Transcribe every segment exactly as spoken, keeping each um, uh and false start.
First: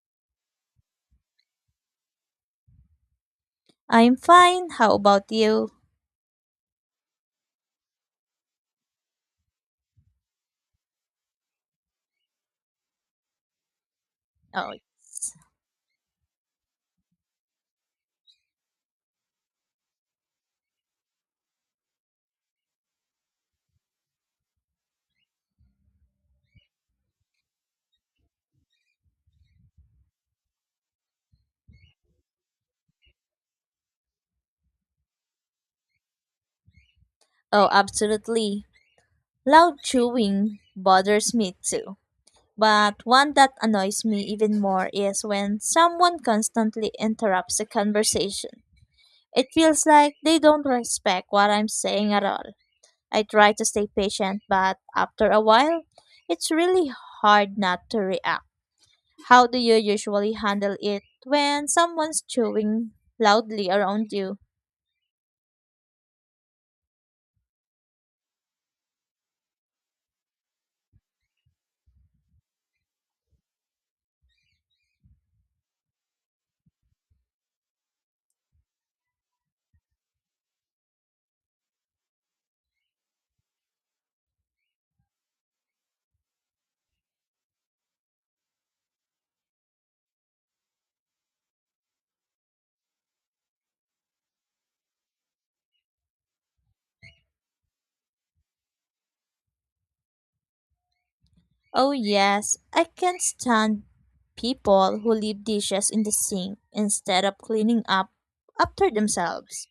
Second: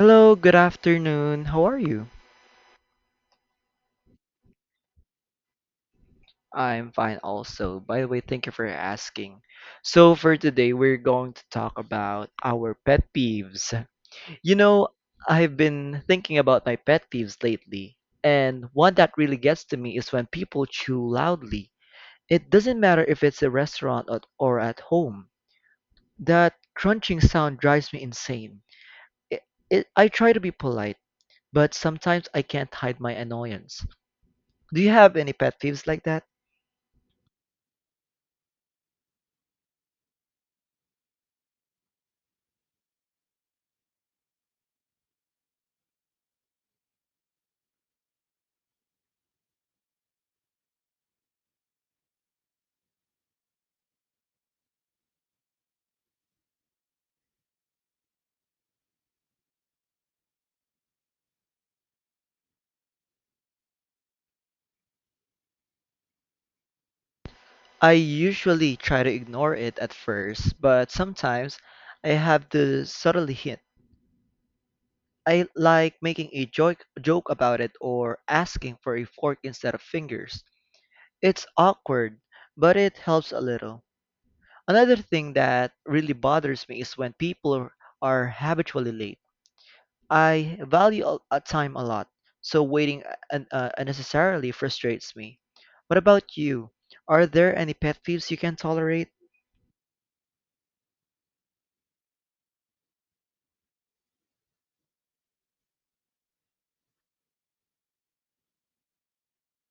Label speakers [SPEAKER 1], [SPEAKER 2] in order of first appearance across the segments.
[SPEAKER 1] Hello, good afternoon. How are you?
[SPEAKER 2] I'm fine. How about you?
[SPEAKER 1] I'm fine also. By the way, thank you for asking. So for today, we're going to talk about our pet peeves. You
[SPEAKER 2] Oh,
[SPEAKER 1] know,
[SPEAKER 2] it's-
[SPEAKER 1] I've been thinking about my pet peeves lately, and one that really gets to me is when people chew loudly. It doesn't matter if it's a restaurant or, or at home. That crunching sound drives me insane. It, it, I try to be polite, but sometimes I can't hide my annoyance. Do you have any pet peeves like that?
[SPEAKER 2] oh, absolutely. Loud chewing bothers me too. But one that annoys me even more is when someone constantly interrupts a conversation. It feels like they don't respect what I'm saying at all. I try to stay patient, but after a while, it's really hard not to react. How do you usually handle it when someone's chewing loudly around you?
[SPEAKER 1] I usually try to ignore it at first, but sometimes I have to subtly hint. I like making a joke, joke about it or asking for a fork instead of fingers. It's awkward, but it helps a little. Another thing that really bothers me is when people are habitually late. I value a a time a lot, so waiting uh, un- uh, unnecessarily frustrates me. What about you? Are there any pet peeves you can tolerate?
[SPEAKER 2] Oh, yes, I can't stand people who leave dishes in the sink instead of cleaning up after themselves.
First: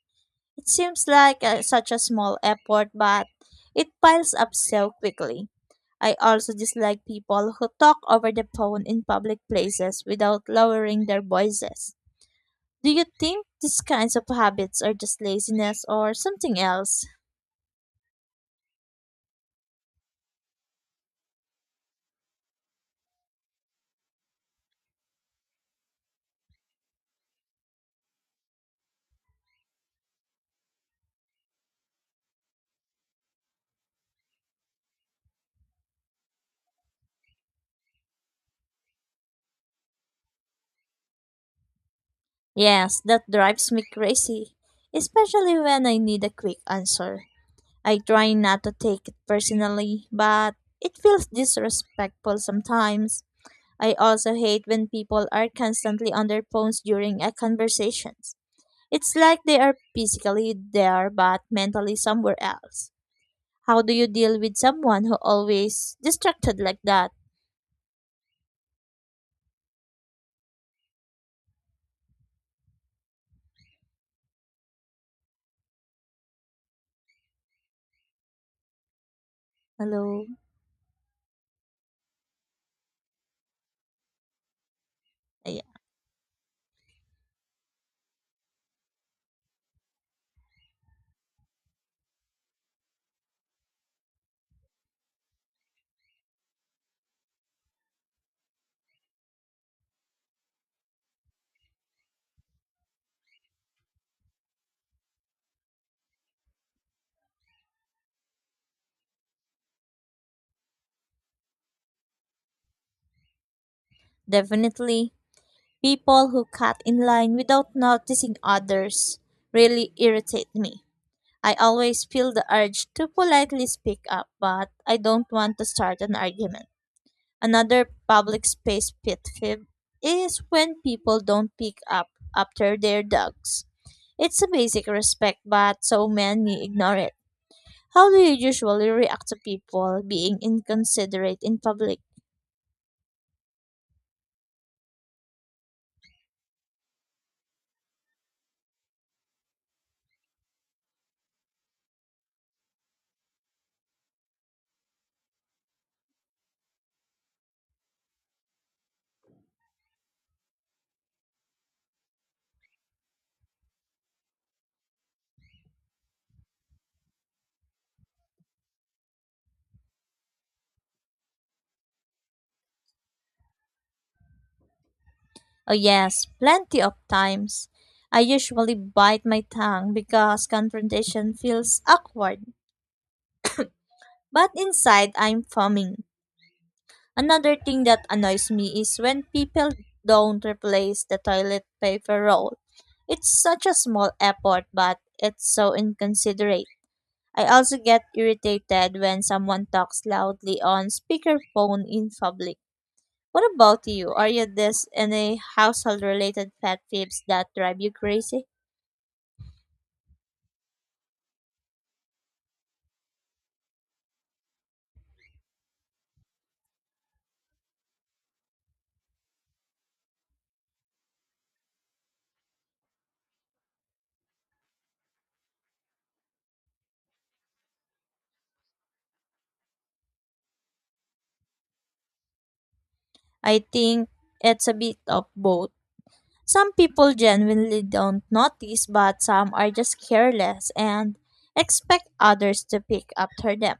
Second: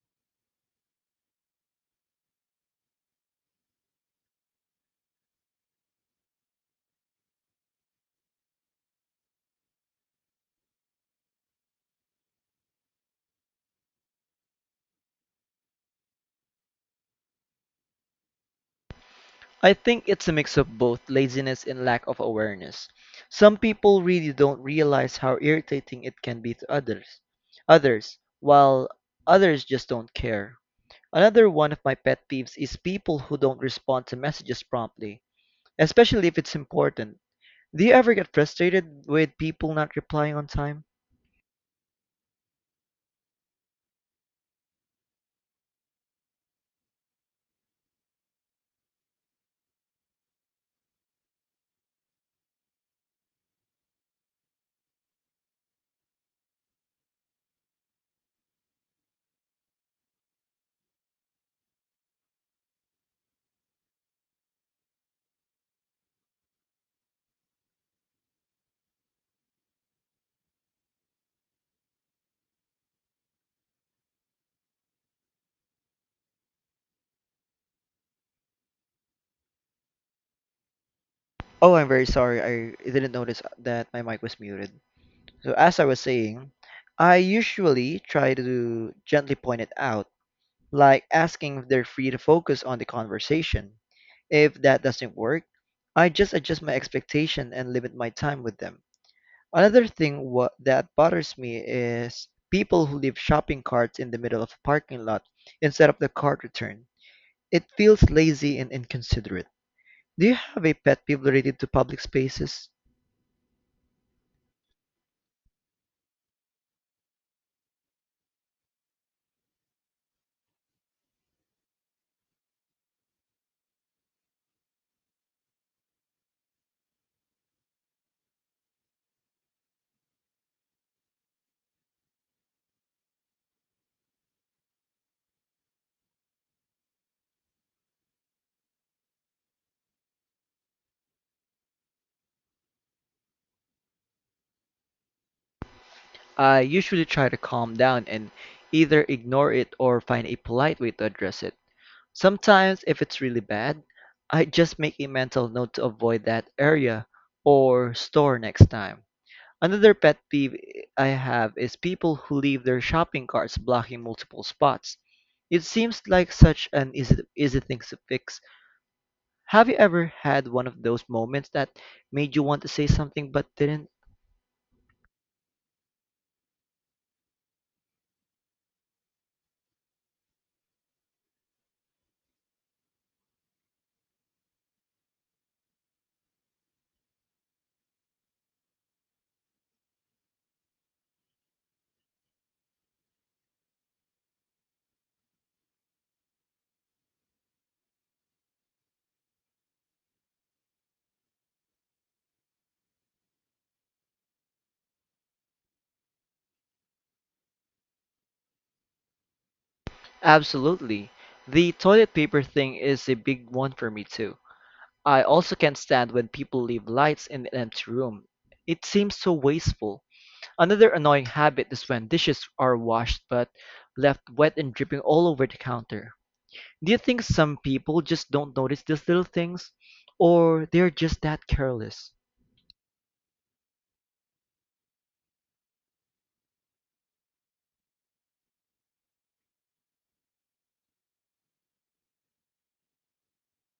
[SPEAKER 2] It seems like uh, such a small effort, but it piles up so quickly. I also dislike people who talk over the phone in public places without lowering their voices. Do you think these kinds of habits are just laziness or something else?
[SPEAKER 1] I think it's a mix of both laziness and lack of awareness. Some people really don't realize how irritating it can be to others. Others, while Others just don't care. Another one of my pet peeves is people who don't respond to messages promptly, especially if it's important. Do you ever get frustrated with people not replying on time?
[SPEAKER 2] Yes, that drives me crazy, especially when I need a quick answer. I try not to take it personally, but it feels disrespectful sometimes. I also hate when people are constantly on their phones during a conversation. It's like they are physically there but mentally somewhere else. How do you deal with someone who always distracted like that? Hello?
[SPEAKER 1] Oh, I'm very sorry. I didn't notice that my mic was muted. So
[SPEAKER 2] Yeah,
[SPEAKER 1] as I was saying, I usually try to gently point it out, like asking if they're free to focus on the conversation. If that doesn't work, I just adjust my expectation and limit my time with them. Another thing what that bothers me is people who leave shopping carts in the middle of a parking lot instead of the cart return. It feels lazy and inconsiderate. Do you have a pet peeve related to public spaces?
[SPEAKER 2] definitely. People who cut in line without noticing others really irritate me. I always feel the urge to politely speak up, but I don't want to start an argument. Another public space pet peeve is when people don't pick up after their dogs. It's a basic respect, but so many ignore it. How do you usually react to people being inconsiderate in public?
[SPEAKER 1] I usually try to calm down and either ignore it or find a polite way to address it. Sometimes, if it's really bad, I just make a mental note to avoid that area or store next time. Another pet peeve I have is people who leave their shopping carts blocking multiple spots. It seems like such an easy, easy thing to fix. Have you ever had one of those moments that made you want to say something but didn't?
[SPEAKER 2] Oh, yes, plenty of times. I usually bite my tongue because confrontation feels awkward. But inside, I'm foaming. Another thing that annoys me is when people don't replace the toilet paper roll. It's such a small effort, but it's so inconsiderate. I also get irritated when someone talks loudly on speakerphone in public. What about you? Are you this any household related pet peeves that drive you crazy?
[SPEAKER 1] Absolutely. The toilet paper thing is a big one for me too. I also can't stand when people leave lights in an empty room. It seems so wasteful. Another annoying habit is when dishes are washed but left wet and dripping all over the counter. Do you think some people just don't notice these little things? Or they're just that careless?
[SPEAKER 2] I think it's a bit of both. Some people genuinely don't notice, but some are just careless and expect others to pick up for them.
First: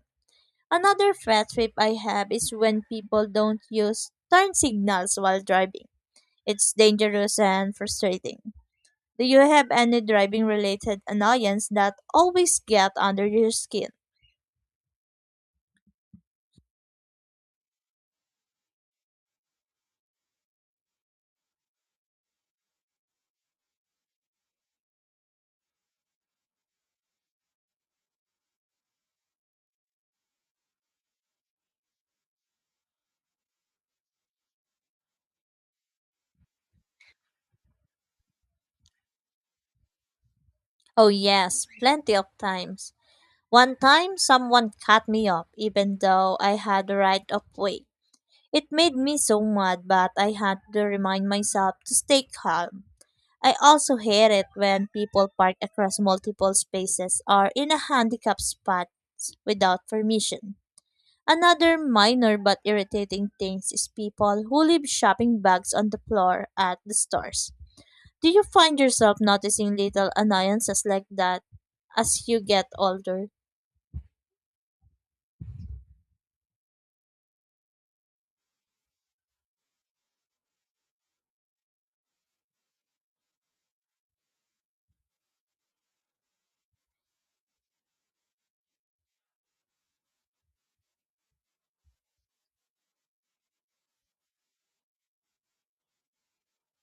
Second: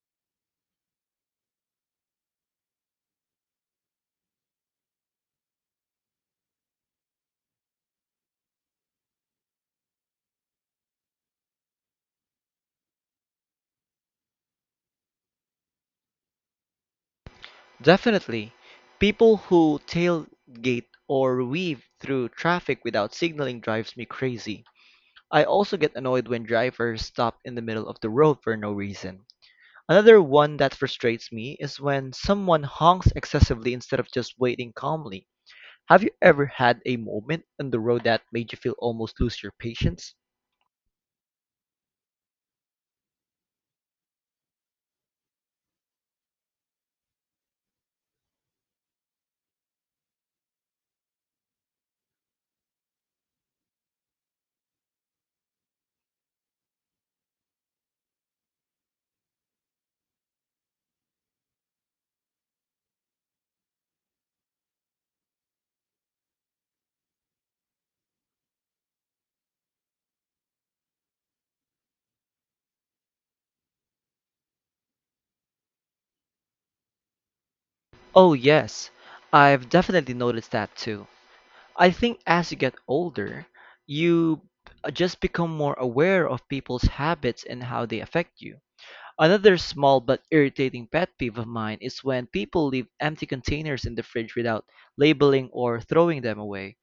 [SPEAKER 2] Another fat trip I have is when people don't use turn signals while driving. It's dangerous and frustrating. Do you have any driving related annoyance that always get under your skin?
[SPEAKER 1] Definitely. People who tailgate or weave through traffic without signaling drives me crazy. I also get annoyed when drivers stop in the middle of the road for no reason. Another one that frustrates me is when someone honks excessively instead of just waiting calmly. Have you ever had a moment on the road that made you feel almost lose your patience?
[SPEAKER 2] Oh, yes, plenty of times. One time, someone cut me off, even though I had the right of way. It made me so mad, but I had to remind myself to stay calm. I also hate it when people park across multiple spaces or in a handicapped spot without permission. Another minor but irritating thing is people who leave shopping bags on the floor at the stores. Do you find yourself noticing little annoyances like that as you get older?
[SPEAKER 1] Oh, yes. I've definitely noticed that too. I think as you get older, you uh, just become more aware of people's habits and how they affect you. Another small but irritating pet peeve of mine is when people leave empty containers in the fridge without labeling or throwing them away.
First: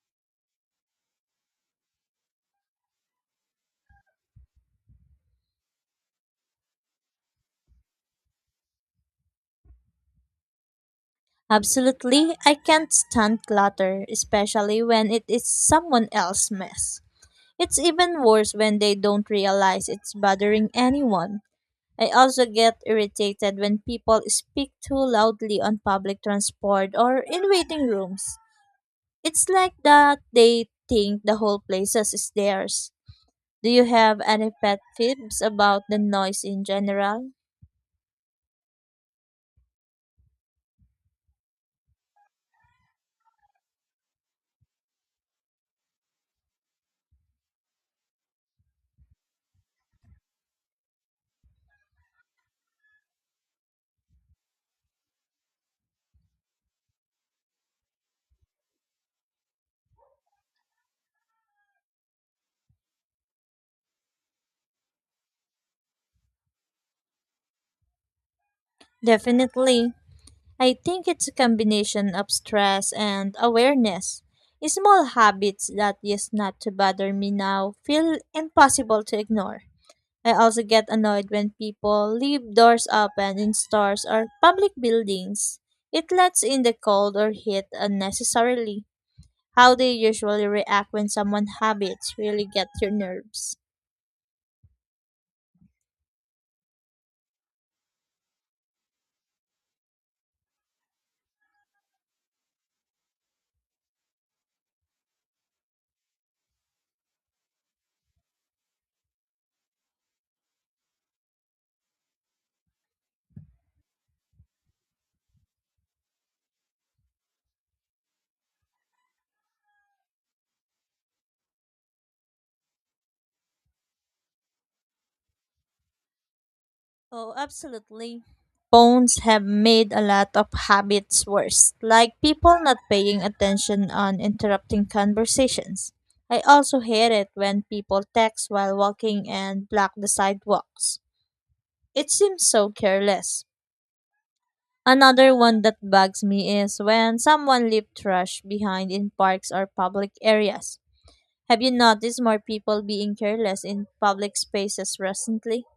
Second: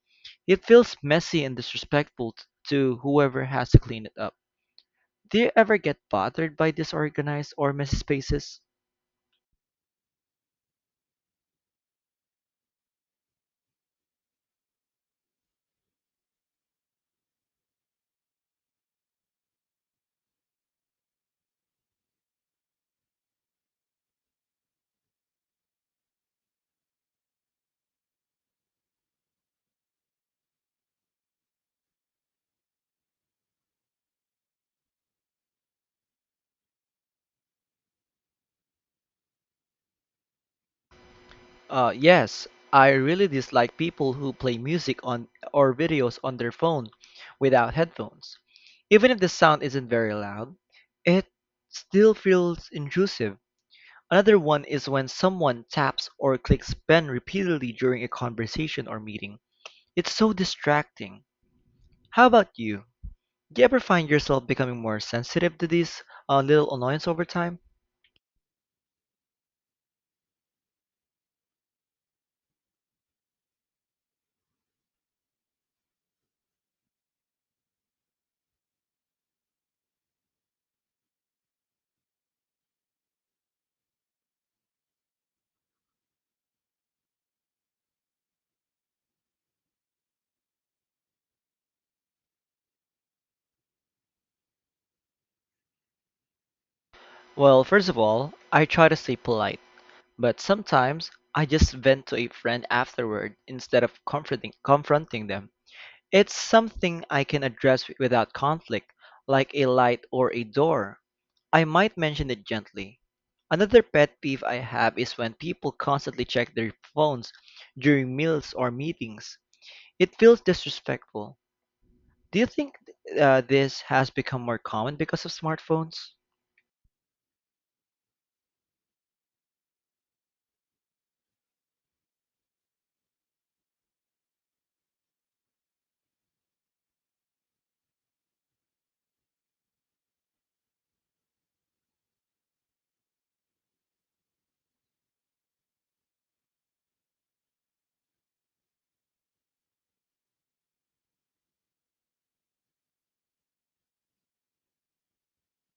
[SPEAKER 1] It feels messy and disrespectful t- to whoever has to clean it up. Do you ever get bothered by disorganized or messy spaces?
[SPEAKER 2] Absolutely, I can't stand clutter, especially when it is someone else's mess. It's even worse when they don't realize it's bothering anyone. I also get irritated when people speak too loudly on public transport or in waiting rooms. It's like that they think the whole place is theirs. Do you have any pet peeves about the noise in general?
[SPEAKER 1] Uh, yes, I really dislike people who play music on or videos on their phone without headphones. Even if the sound isn't very loud, it still feels intrusive. Another one is when someone taps or clicks pen repeatedly during a conversation or meeting. It's so distracting. How about you? Do you ever find yourself becoming more sensitive to these uh, little annoyances over time?
[SPEAKER 2] Definitely. I think it's a combination of stress and awareness. Small habits that used not to bother me now feel impossible to ignore. I also get annoyed when people leave doors open in stores or public buildings. It lets in the cold or heat unnecessarily. How they usually react when someone's habits really get your nerves.
[SPEAKER 1] Well, first of all, I try to stay polite, but sometimes I just vent to a friend afterward instead of comforting, confronting them. It's something I can address without conflict, like a light or a door. I might mention it gently. Another pet peeve I have is when people constantly check their phones during meals or meetings. It feels disrespectful. Do you think uh, this has become more common because of smartphones?
[SPEAKER 2] Oh, absolutely. Phones have made a lot of habits worse, like people not paying attention on interrupting conversations. I also hate it when people text while walking and block the sidewalks. It seems so careless. Another one that bugs me is when someone leaves trash behind in parks or public areas. Have you noticed more people being careless in public spaces recently?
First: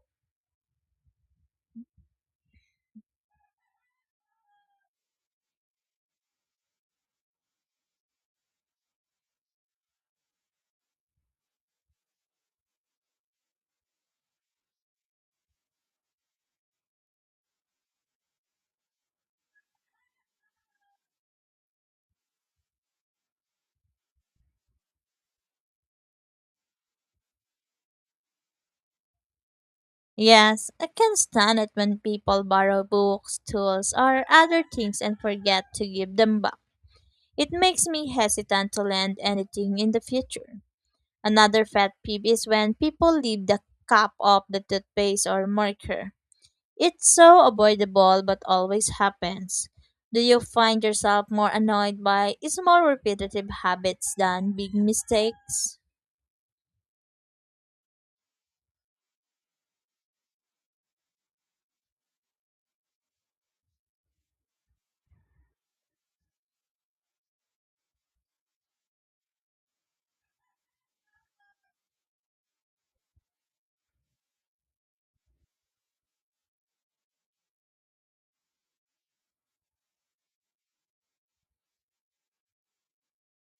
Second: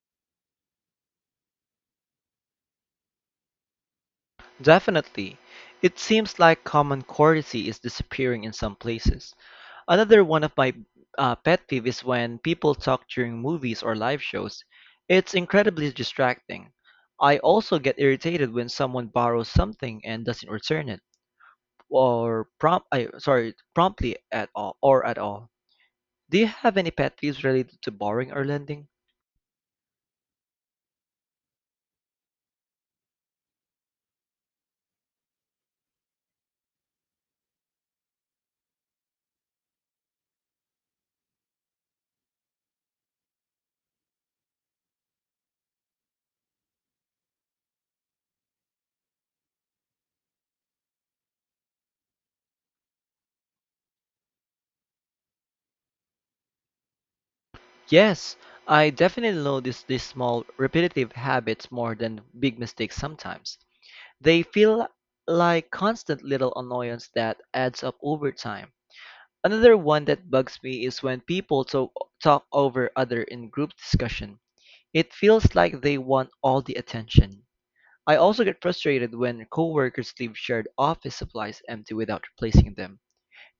[SPEAKER 1] Definitely. It seems like common courtesy is disappearing in some places. Another one of my uh, pet peeve is when people talk during movies or live shows. It's incredibly distracting. I also get irritated when someone borrows something and doesn't return it or prompt I sorry promptly at all or at all. Do you have any pet peeves related to borrowing or lending?
[SPEAKER 2] Yes, I can stand it when people borrow books, tools, or other things and forget to give them back. It makes me hesitant to lend anything in the future. Another pet peeve is when people leave the cap of the toothpaste or marker. It's so avoidable but always happens. Do you find yourself more annoyed by small repetitive habits than big mistakes?
[SPEAKER 1] Yes, I definitely notice these small repetitive habits more than big mistakes sometimes. They feel like constant little annoyance that adds up over time. Another one that bugs me is when people to- talk over other in group discussion. It feels like they want all the attention. I also get frustrated when coworkers leave shared office supplies empty without replacing them.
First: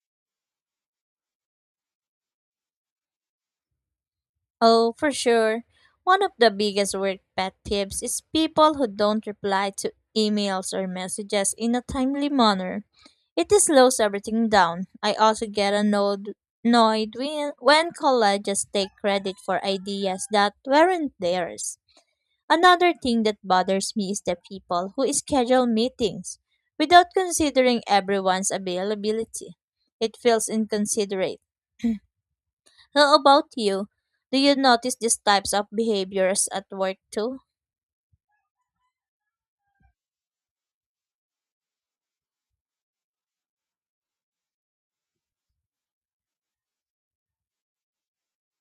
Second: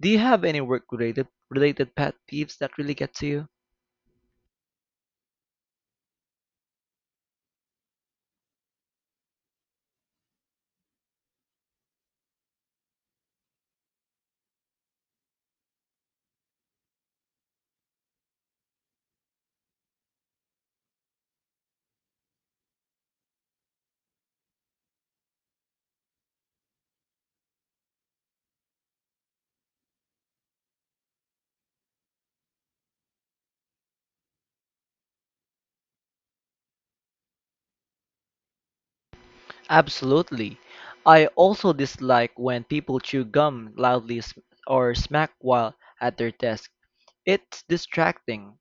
[SPEAKER 1] Do you have any work-related related pet peeves that really get to you?
[SPEAKER 2] Oh, for sure. One of the biggest work pet tips is people who don't reply to emails or messages in a timely manner. It slows everything down. I also get annoyed, annoyed when, when colleges take credit for ideas that weren't theirs. Another thing that bothers me is the people who schedule meetings without considering everyone's availability. It feels inconsiderate. How about you? Do you notice these types of behaviors at work too?
[SPEAKER 1] Absolutely. I also dislike when people chew gum loudly sm- or smack while at their desk. It's distracting.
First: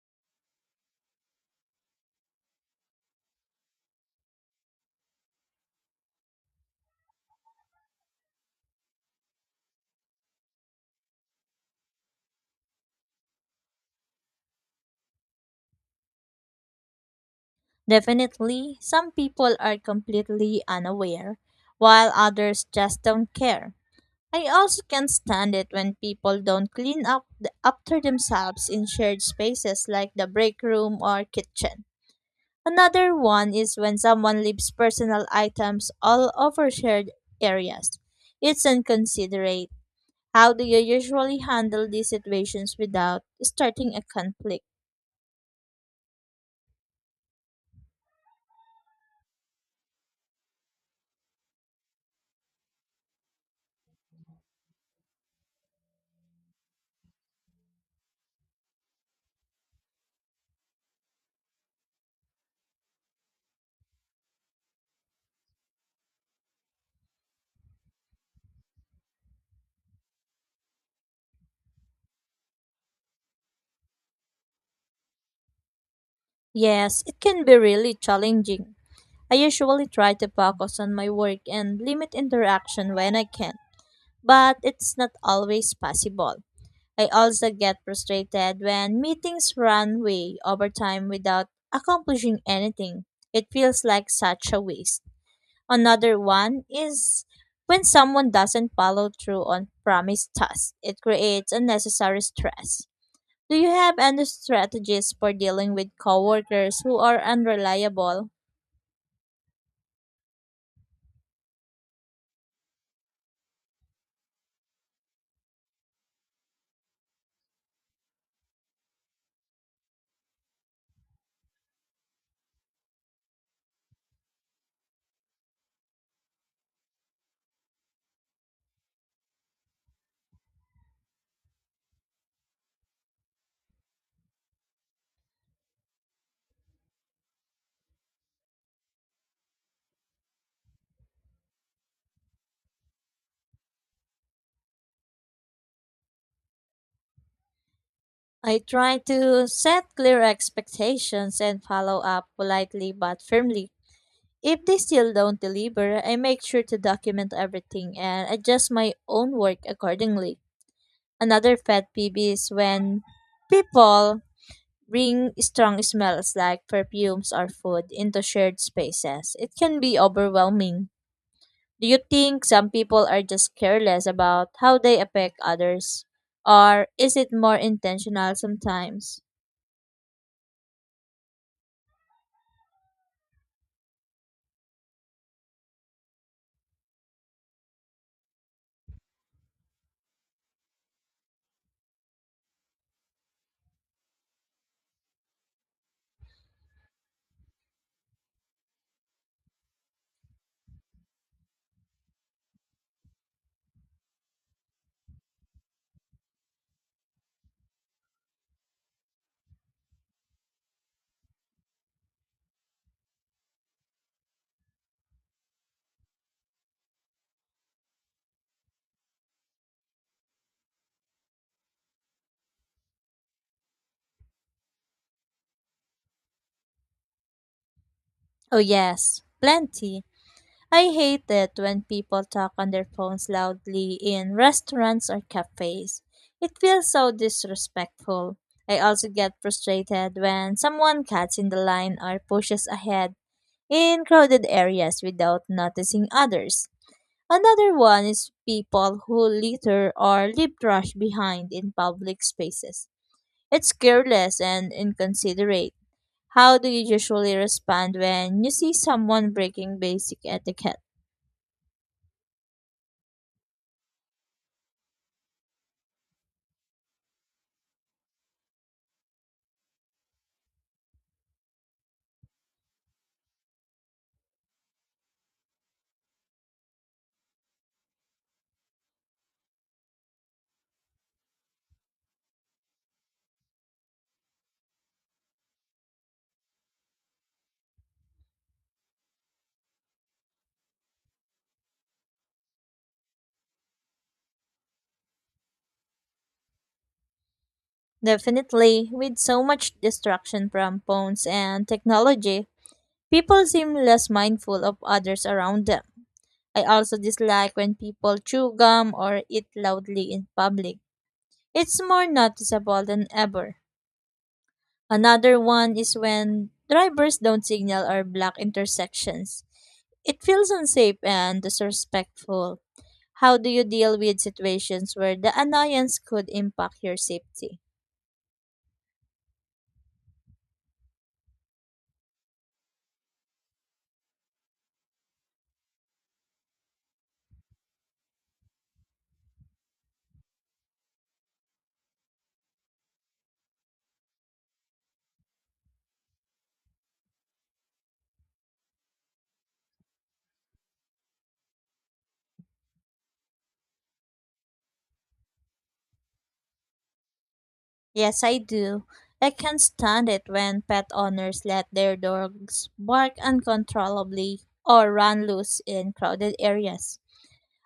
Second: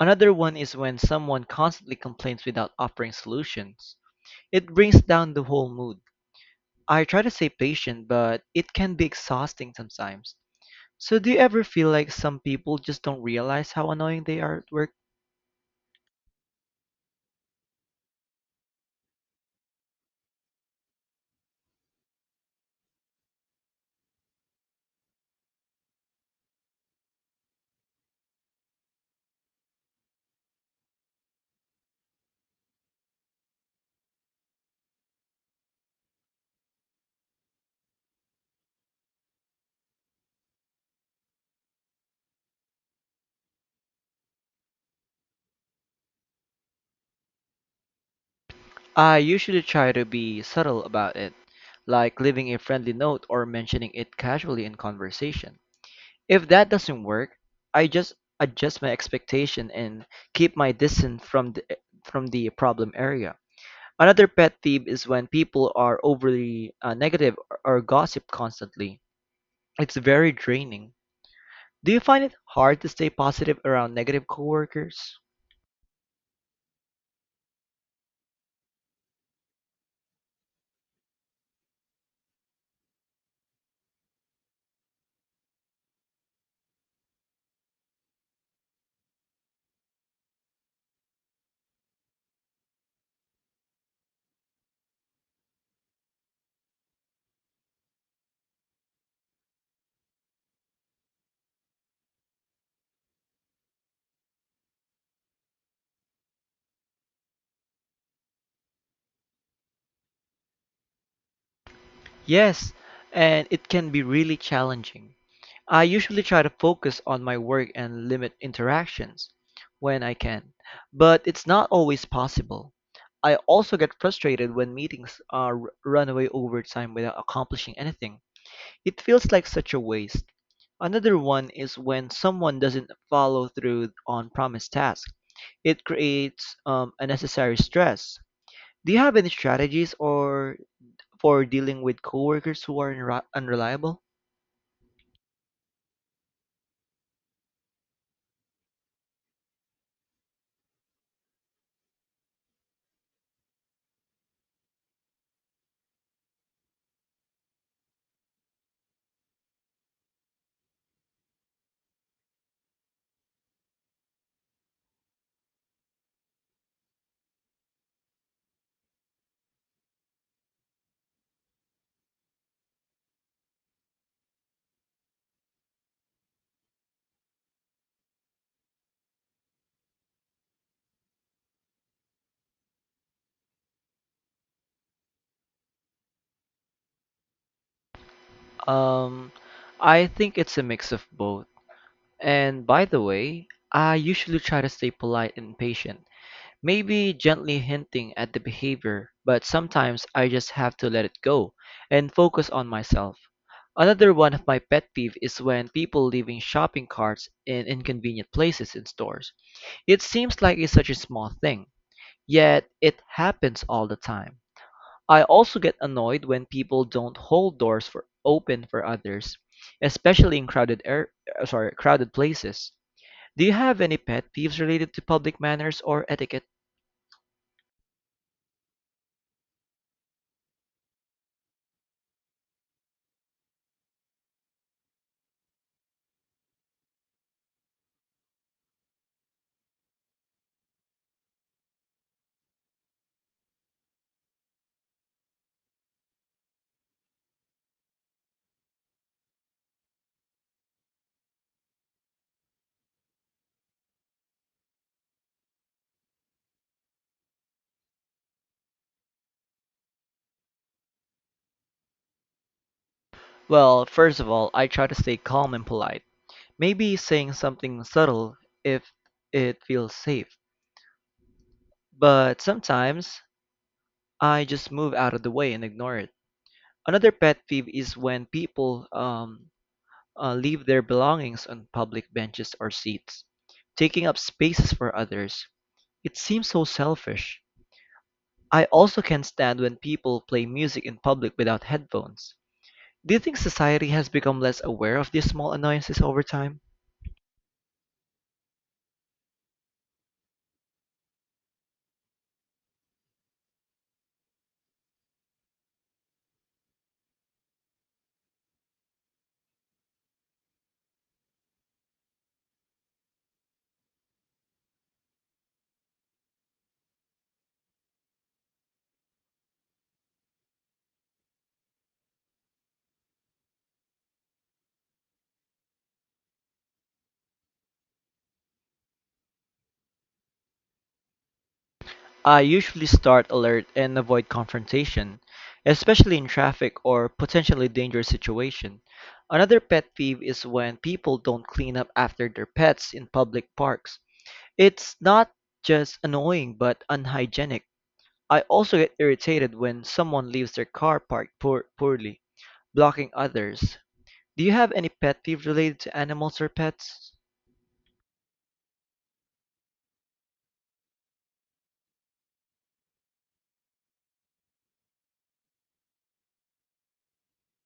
[SPEAKER 1] Another one is when someone constantly complains without offering solutions. It brings down the whole mood. I try to stay patient, but it can be exhausting sometimes. So do you ever feel like some people just don't realize how annoying they are at work?
[SPEAKER 2] Definitely, some people are completely unaware, while others just don't care. I also can't stand it when people don't clean up the, after themselves in shared spaces like the break room or kitchen. Another one is when someone leaves personal items all over shared areas. It's inconsiderate. How do you usually handle these situations without starting a conflict?
[SPEAKER 1] I usually try to be subtle about it, like leaving a friendly note or mentioning it casually in conversation. If that doesn't work, I just adjust my expectation and keep my distance from the from the problem area. Another pet peeve is when people are overly uh, negative or or gossip constantly. It's very draining. Do you find it hard to stay positive around negative coworkers?
[SPEAKER 2] Yes, it can be really challenging. I usually try to focus on my work and limit interaction when I can, but it's not always possible. I also get frustrated when meetings run way over time without accomplishing anything. It feels like such a waste. Another one is when someone doesn't follow through on promised tasks, it creates unnecessary stress. Do you have any strategies for dealing with coworkers who are unreliable?
[SPEAKER 1] Yes, and it can be really challenging. I usually try to focus on my work and limit interactions when I can, but it's not always possible. I also get frustrated when meetings are r- run away over time without accomplishing anything. It feels like such a waste. Another one is when someone doesn't follow through on promised tasks. It creates um, unnecessary stress. Do you have any strategies or for dealing with coworkers who are unre- unreliable?
[SPEAKER 2] I try to set clear expectations and follow up politely but firmly. If they still don't deliver, I make sure to document everything and adjust my own work accordingly. Another pet peeve is when people bring strong smells like perfumes or food into shared spaces. It can be overwhelming. Do you think some people are just careless about how they affect others? Or is it more intentional sometimes?
[SPEAKER 1] Um, I think it's a mix of both. And by the way, I usually try to stay polite and patient, maybe gently hinting at the behavior, but sometimes I just have to let it go and focus on myself. Another one of my pet peeve is when people leaving shopping carts in inconvenient places in stores. It seems like it's such a small thing, yet it happens all the time. I also get annoyed when people don't hold doors for open for others, especially in crowded air, uh, sorry, crowded places. Do you have any pet peeves related to public manners or etiquette?
[SPEAKER 2] Oh, yes, plenty. I hate it when people talk on their phones loudly in restaurants or cafes. It feels so disrespectful. I also get frustrated when someone cuts in the line or pushes ahead in crowded areas without noticing others. Another one is people who litter or leave trash behind in public spaces. It's careless and inconsiderate. How do you usually respond when you see someone breaking basic etiquette?
[SPEAKER 1] Well, first of all, I try to stay calm and polite. Maybe saying something subtle if it feels safe. But sometimes I just move out of the way and ignore it. Another pet peeve is when people um, uh, leave their belongings on public benches or seats, taking up spaces for others. It seems so selfish. I also can't stand when people play music in public without headphones. Do you think society has become less aware of these small annoyances over time?
[SPEAKER 2] Definitely, with so much distraction from phones and technology, people seem less mindful of others around them. I also dislike when people chew gum or eat loudly in public. It's more noticeable than ever. Another one is when drivers don't signal or block intersections. It feels unsafe and disrespectful. How do you deal with situations where the annoyance could impact your safety?
[SPEAKER 1] I usually start alert and avoid confrontation, especially in traffic or potentially dangerous situation. Another pet peeve is when people don't clean up after their pets in public parks. It's not just annoying but unhygienic. I also get irritated when someone leaves their car parked poor- poorly, blocking others. Do you have any pet peeve related to animals or pets?
[SPEAKER 2] Yes, I do. I can't stand it when pet owners let their dogs bark uncontrollably or run loose in crowded areas.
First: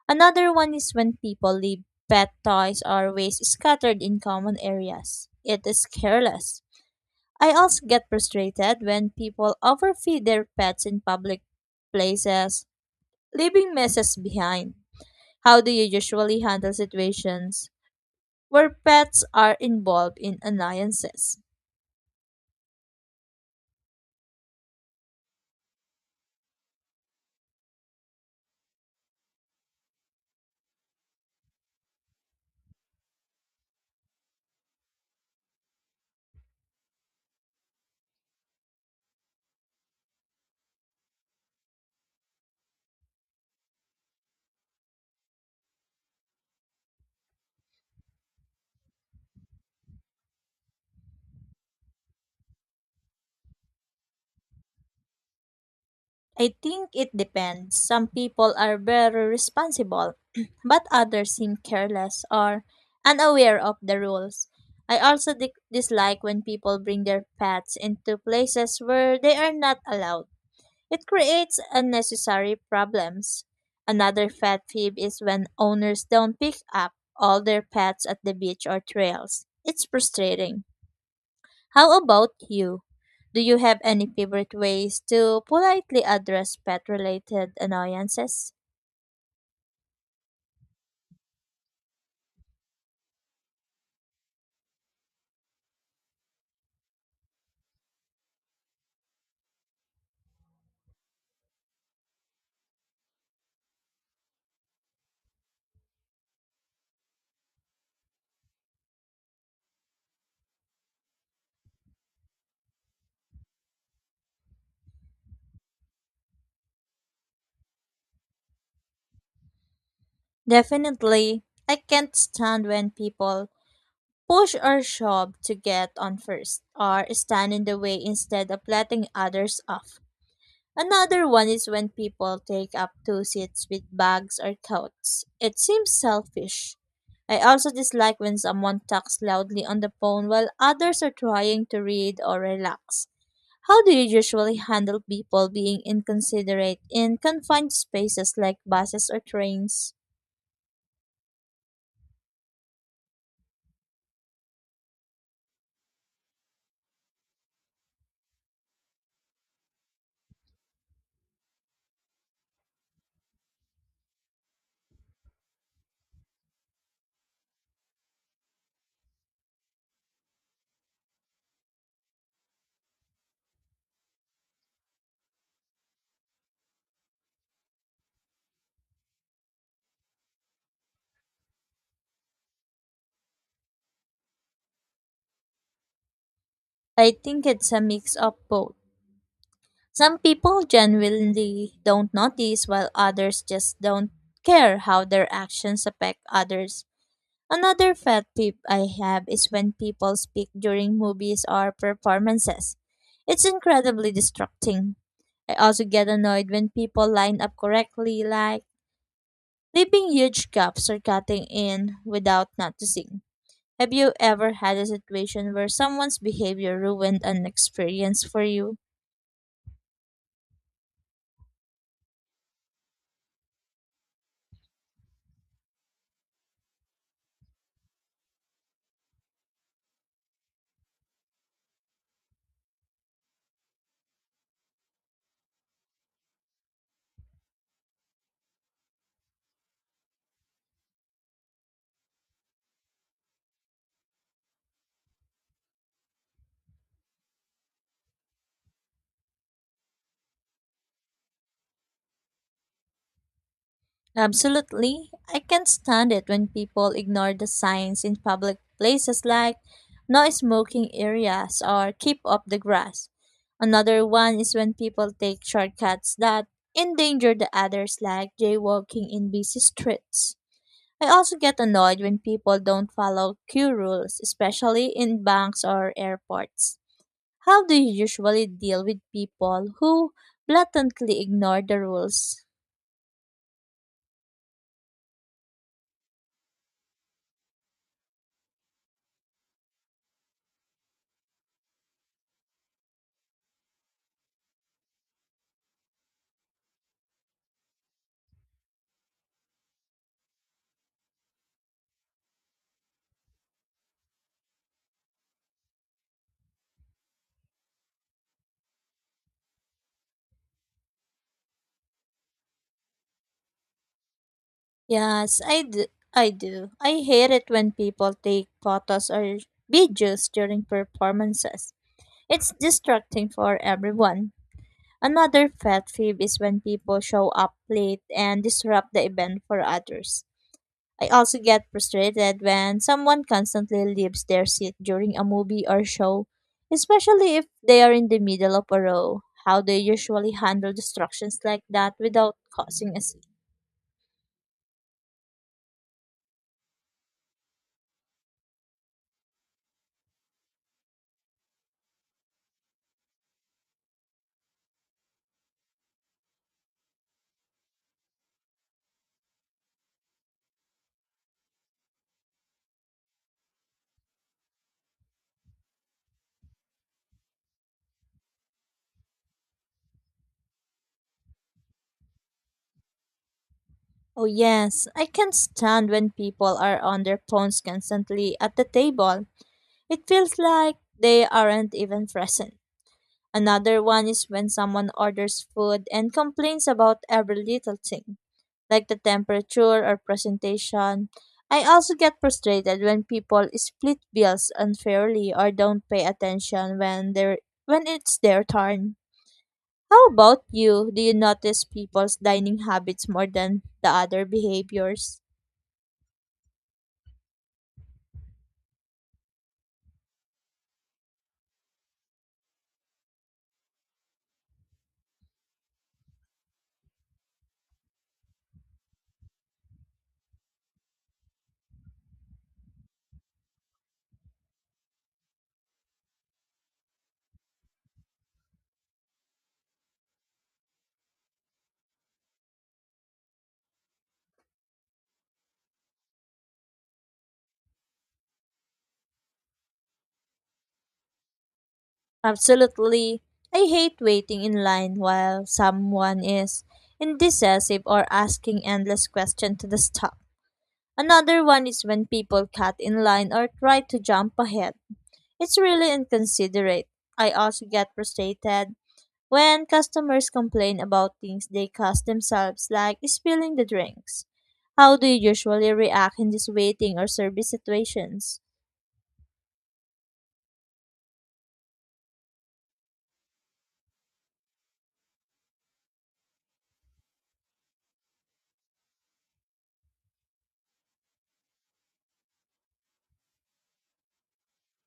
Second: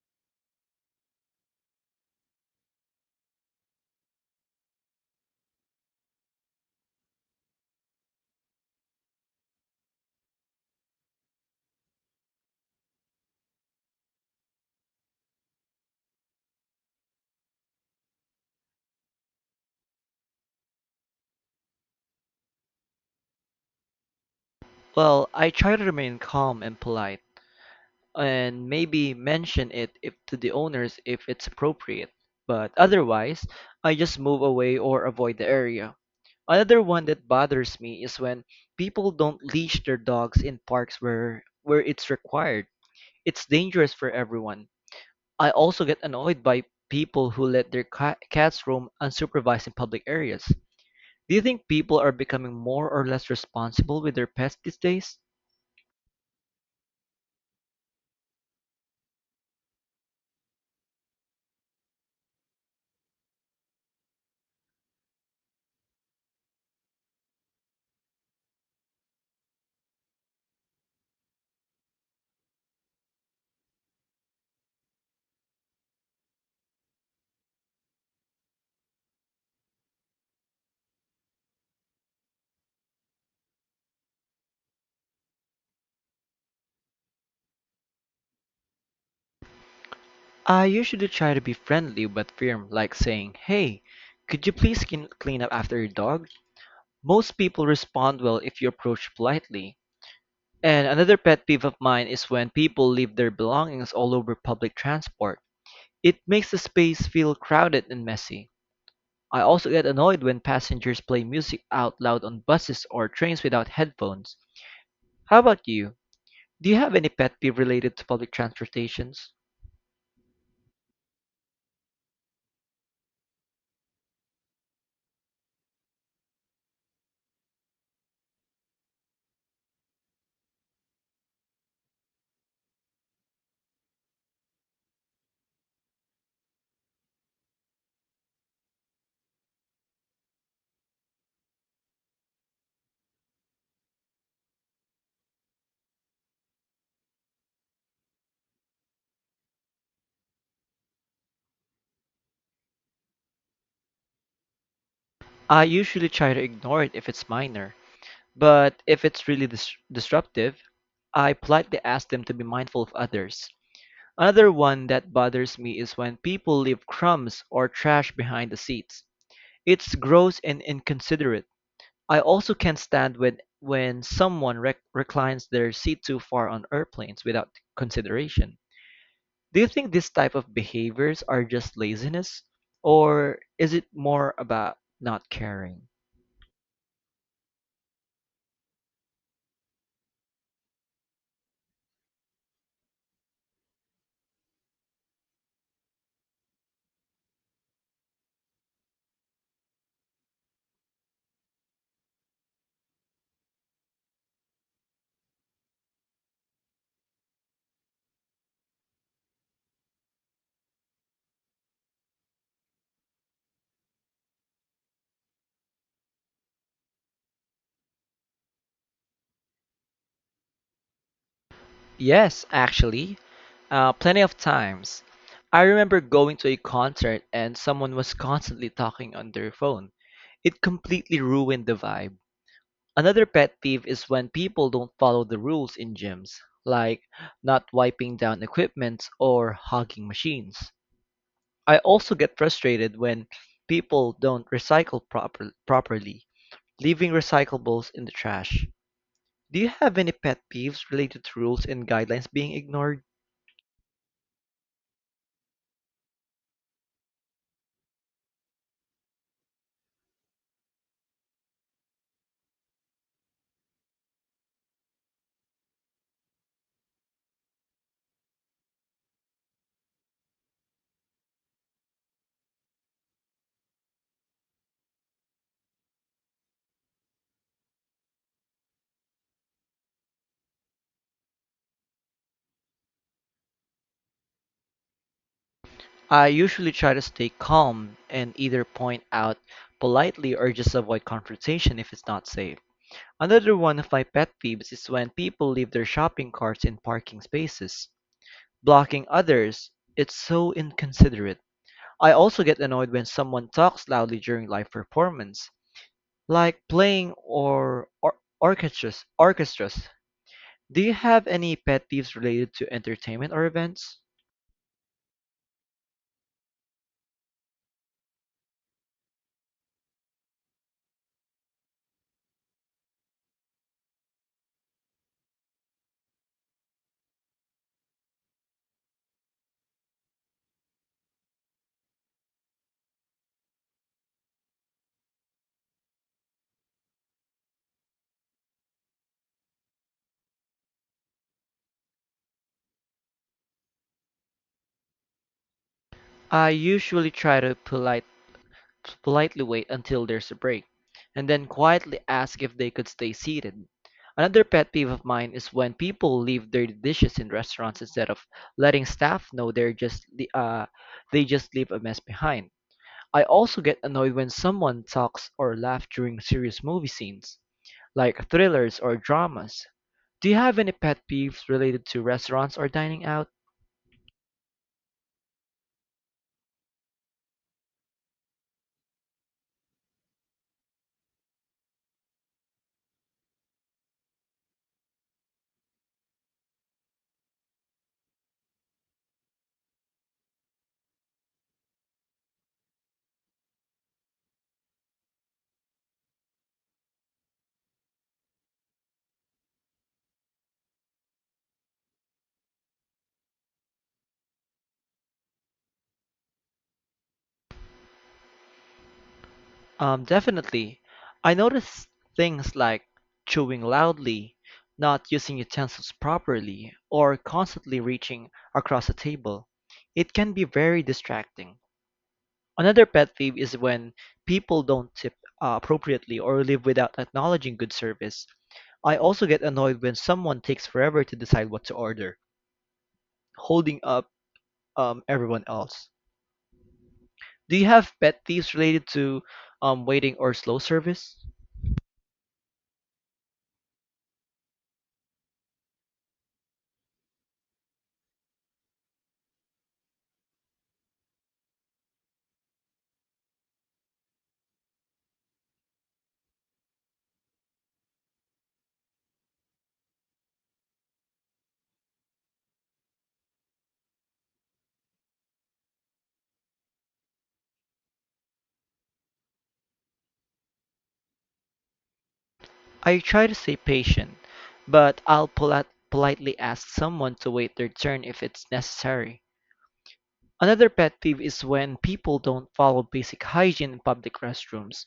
[SPEAKER 2] Another one is when people leave pet toys or waste scattered in common areas. It is careless. I also get frustrated when people overfeed their pets in public places, leaving messes behind. How do you usually handle situations where pets are involved in annoyances?
[SPEAKER 1] Well, I try to remain calm and polite and maybe mention it if to the owners if it's appropriate. But otherwise, I just move away or avoid the area. Another one that bothers me is when people don't leash their dogs in parks where where it's required. It's dangerous for everyone. I also get annoyed by people who let their ca- cats roam unsupervised in public areas. Do you think people are becoming more or less responsible with their pets these days?
[SPEAKER 2] I think it depends. Some people are very responsible, but others seem careless or unaware of the rules. I also di- dislike when people bring their pets into places where they are not allowed. It creates unnecessary problems. Another pet peeve is when owners don't pick up all their pets at the beach or trails. It's frustrating. How about you? Do you have any favorite ways to politely address pet related annoyances?
[SPEAKER 1] I usually try to be friendly but firm, like saying, "Hey, could you please clean clean up after your dog?" Most people respond well if you approach politely. And another pet peeve of mine is when people leave their belongings all over public transport. It makes the space feel crowded and messy. I also get annoyed when passengers play music out loud on buses or trains without headphones. How about you? Do you have any pet peeve related to public transportations?
[SPEAKER 2] Definitely. I can't stand when people push or shove to get on first or stand in the way instead of letting others off. Another one is when people take up two seats with bags or coats. It seems selfish. I also dislike when someone talks loudly on the phone while others are trying to read or relax. How do you usually handle people being inconsiderate in confined spaces like buses or trains?
[SPEAKER 1] I usually try to ignore it if it's minor. But if it's really dis- disruptive, I politely ask them to be mindful of others. Another one that bothers me is when people leave crumbs or trash behind the seats. It's gross and inconsiderate. I also can't stand when when someone rec- reclines their seat too far on airplanes without consideration. Do you think this type of behaviors are just laziness or is it more about not caring?
[SPEAKER 2] I think it's a mix of both. Some people genuinely don't notice, while others just don't care how their actions affect others. Another pet peeve I have is when people speak during movies or performances. It's incredibly distracting. I also get annoyed when people line up correctly, like leaving huge gaps or cutting in without noticing. Have you ever had a situation where someone's behavior ruined an experience for you?
[SPEAKER 1] Yes, actually, Uh, plenty of times. I remember going to a concert and someone was constantly talking on their phone. It completely ruined the vibe. Another pet peeve is when people don't follow the rules in gyms, like not wiping down equipment or hogging machines. I also get frustrated when people don't recycle proper- properly, leaving recyclables in the trash. Do you have any pet peeves related to rules and guidelines being ignored?
[SPEAKER 2] Absolutely. I can't stand it when people ignore the signs in public places like no smoking areas or keep off the grass. Another one is when people take shortcuts that endanger the others like jaywalking in busy streets. I also get annoyed when people don't follow queue rules, especially in banks or airports. How do you usually deal with people who blatantly ignore the rules?
[SPEAKER 1] I usually try to stay calm and either point out politely or just avoid confrontation if it's not safe. Another one of my pet peeves is when people leave their shopping carts in parking spaces, blocking others. It's so inconsiderate. I also get annoyed when someone talks loudly during live performance, like playing or, or orchestras. Orchestras. Do you have any pet peeves related to entertainment or events?
[SPEAKER 2] Yes, I do. I do. I hate it when people take photos or videos during performances. It's distracting for everyone. Another pet peeve is when people show up late and disrupt the event for others. I also get frustrated when someone constantly leaves their seat during a movie or show, especially if they are in the middle of a row. How they usually handle distractions like that without causing a scene.
[SPEAKER 1] I usually try to politely politely wait until there's a break, and then quietly ask if they could stay seated. Another pet peeve of mine is when people leave dirty dishes in restaurants instead of letting staff know. They're just le- uh, they just leave a mess behind. I also get annoyed when someone talks or laughs during serious movie scenes, like thrillers or dramas. Do you have any pet peeves related to restaurants or dining out?
[SPEAKER 2] Oh, yes, I can't stand when people are on their phones constantly at the table. It feels like they aren't even present. Another one is when someone orders food and complains about every little thing like the temperature or presentation. I also get frustrated when people split bills unfairly or don't pay attention when they are when it's their turn. How about you? Do you notice people's dining habits more than the other behaviors?
[SPEAKER 1] Um, definitely. I noticed things like chewing loudly, not using utensils properly, or constantly reaching across the table. It can be very distracting. Another pet peeve is when people don't tip uh, appropriately or live without acknowledging good service. I also get annoyed when someone takes forever to decide what to order, holding up um, everyone else. Do you have pet peeves related to um, waiting or slow service?
[SPEAKER 2] Absolutely. I hate waiting in line while someone is indecisive or asking endless questions to the staff. Another one is when people cut in line or try to jump ahead. It's really inconsiderate. I also get frustrated when customers complain about things they caused themselves, like spilling the drinks. How do you usually react in these waiting or service situations?
[SPEAKER 1] I try to stay patient, but I'll poli- politely ask someone to wait their turn if it's necessary. Another pet peeve is when people don't follow basic hygiene in public restrooms.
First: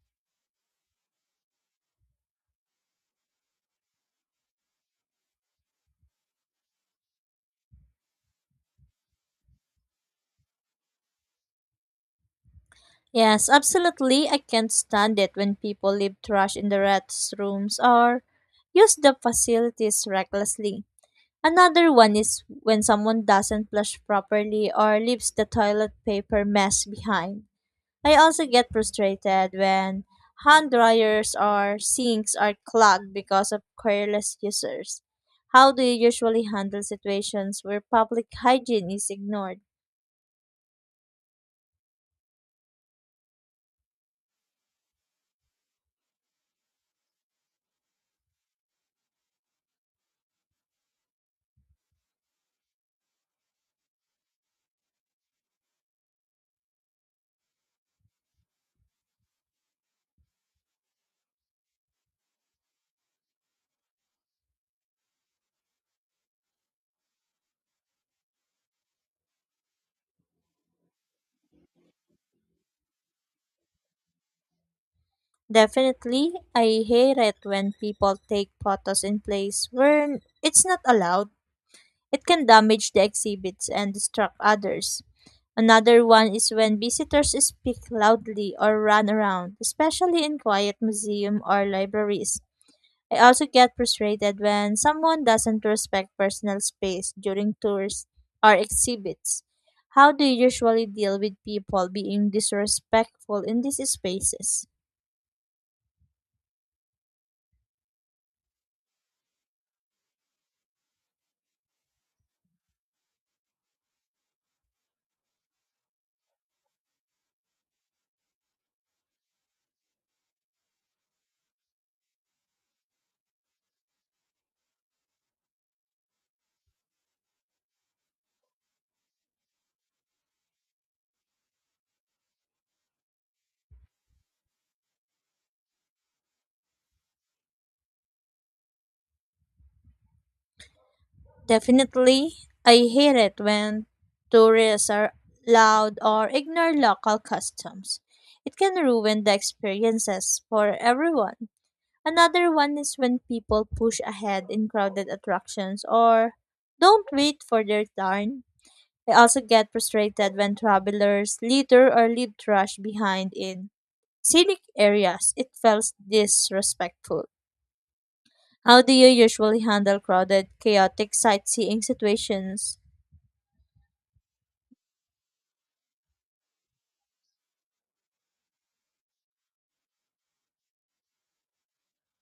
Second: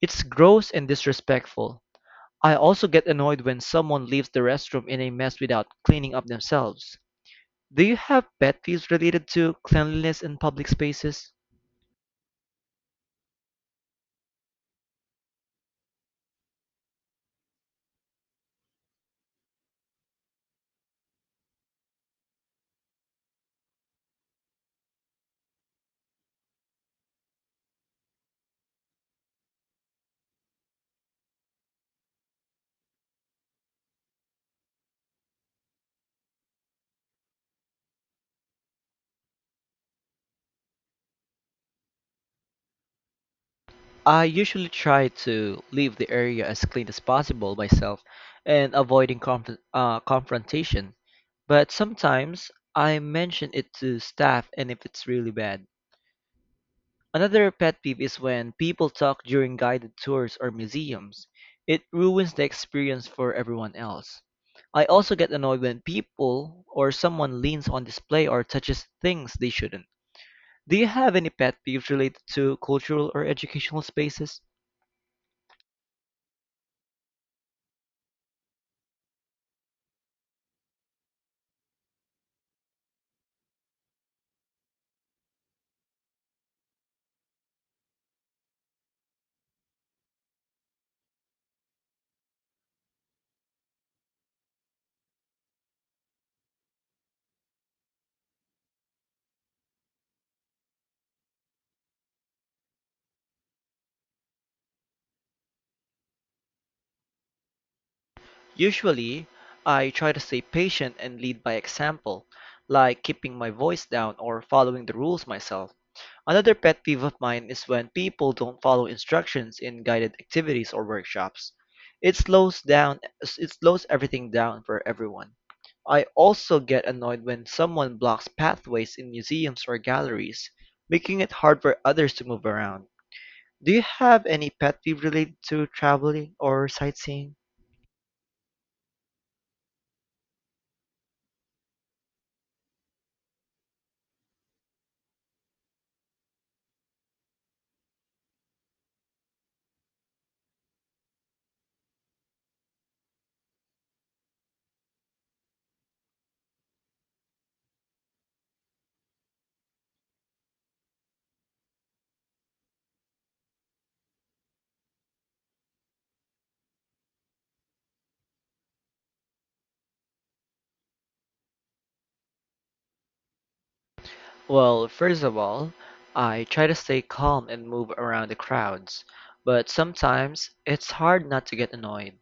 [SPEAKER 1] It's gross and disrespectful. I also get annoyed when someone leaves the restroom in a mess without cleaning up themselves. Do you have pet peeves related to cleanliness in public spaces?
[SPEAKER 2] Yes, absolutely. I can't stand it when people leave trash in the restrooms or use the facilities recklessly. Another one is when someone doesn't flush properly or leaves the toilet paper mess behind. I also get frustrated when hand dryers or sinks are clogged because of careless users. How do you usually handle situations where public hygiene is ignored?
[SPEAKER 1] I usually try to leave the area as clean as possible myself and avoiding conf- uh, confrontation. But sometimes I mention it to staff and if it's really bad. Another pet peeve is when people talk during guided tours or museums. It ruins the experience for everyone else. I also get annoyed when people or someone leans on display or touches things they shouldn't. Do you have any pet peeves related to cultural or educational spaces?
[SPEAKER 2] Definitely, I hate it when people take photos in place where it's not allowed. It can damage the exhibits and distract others. Another one is when visitors speak loudly or run around, especially in quiet museum or libraries. I also get frustrated when someone doesn't respect personal space during tours or exhibits. How do you usually deal with people being disrespectful in these spaces?
[SPEAKER 1] Usually, I try to stay patient and lead by example, like keeping my voice down or following the rules myself. Another pet peeve of mine is when people don't follow instructions in guided activities or workshops. It slows down it slows everything down for everyone. I also get annoyed when someone blocks pathways in museums or galleries, making it hard for others to move around. Do you have any pet peeve related to traveling or sightseeing?
[SPEAKER 2] Definitely, I hate it when tourists are loud or ignore local customs. It can ruin the experiences for everyone. Another one is when people push ahead in crowded attractions or don't wait for their turn. I also get frustrated when travelers litter or leave trash behind in scenic areas. It feels disrespectful. How do you usually handle crowded, chaotic sightseeing situations?
[SPEAKER 1] Well, first of all, I try to stay calm and move around the crowds, but sometimes it's hard not to get annoyed.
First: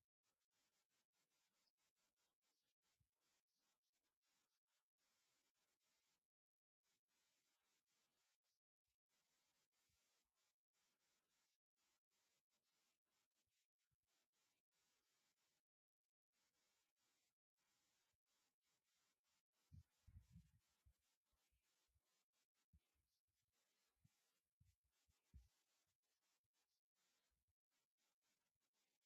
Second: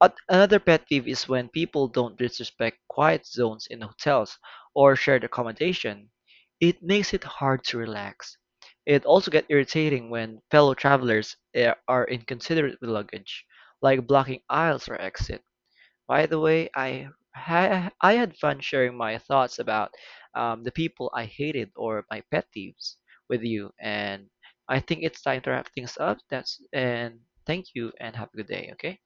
[SPEAKER 1] At Another pet peeve is when people don't disrespect quiet zones in hotels or shared accommodation. It makes it hard to relax. It also gets irritating when fellow travelers eh, are inconsiderate with luggage, like blocking aisles or exit. By the way, I ha- I had fun sharing my thoughts about um, the people I hated or my pet peeves with you, and I think it's time to wrap things up. That's and Thank you and have a good day. Okay.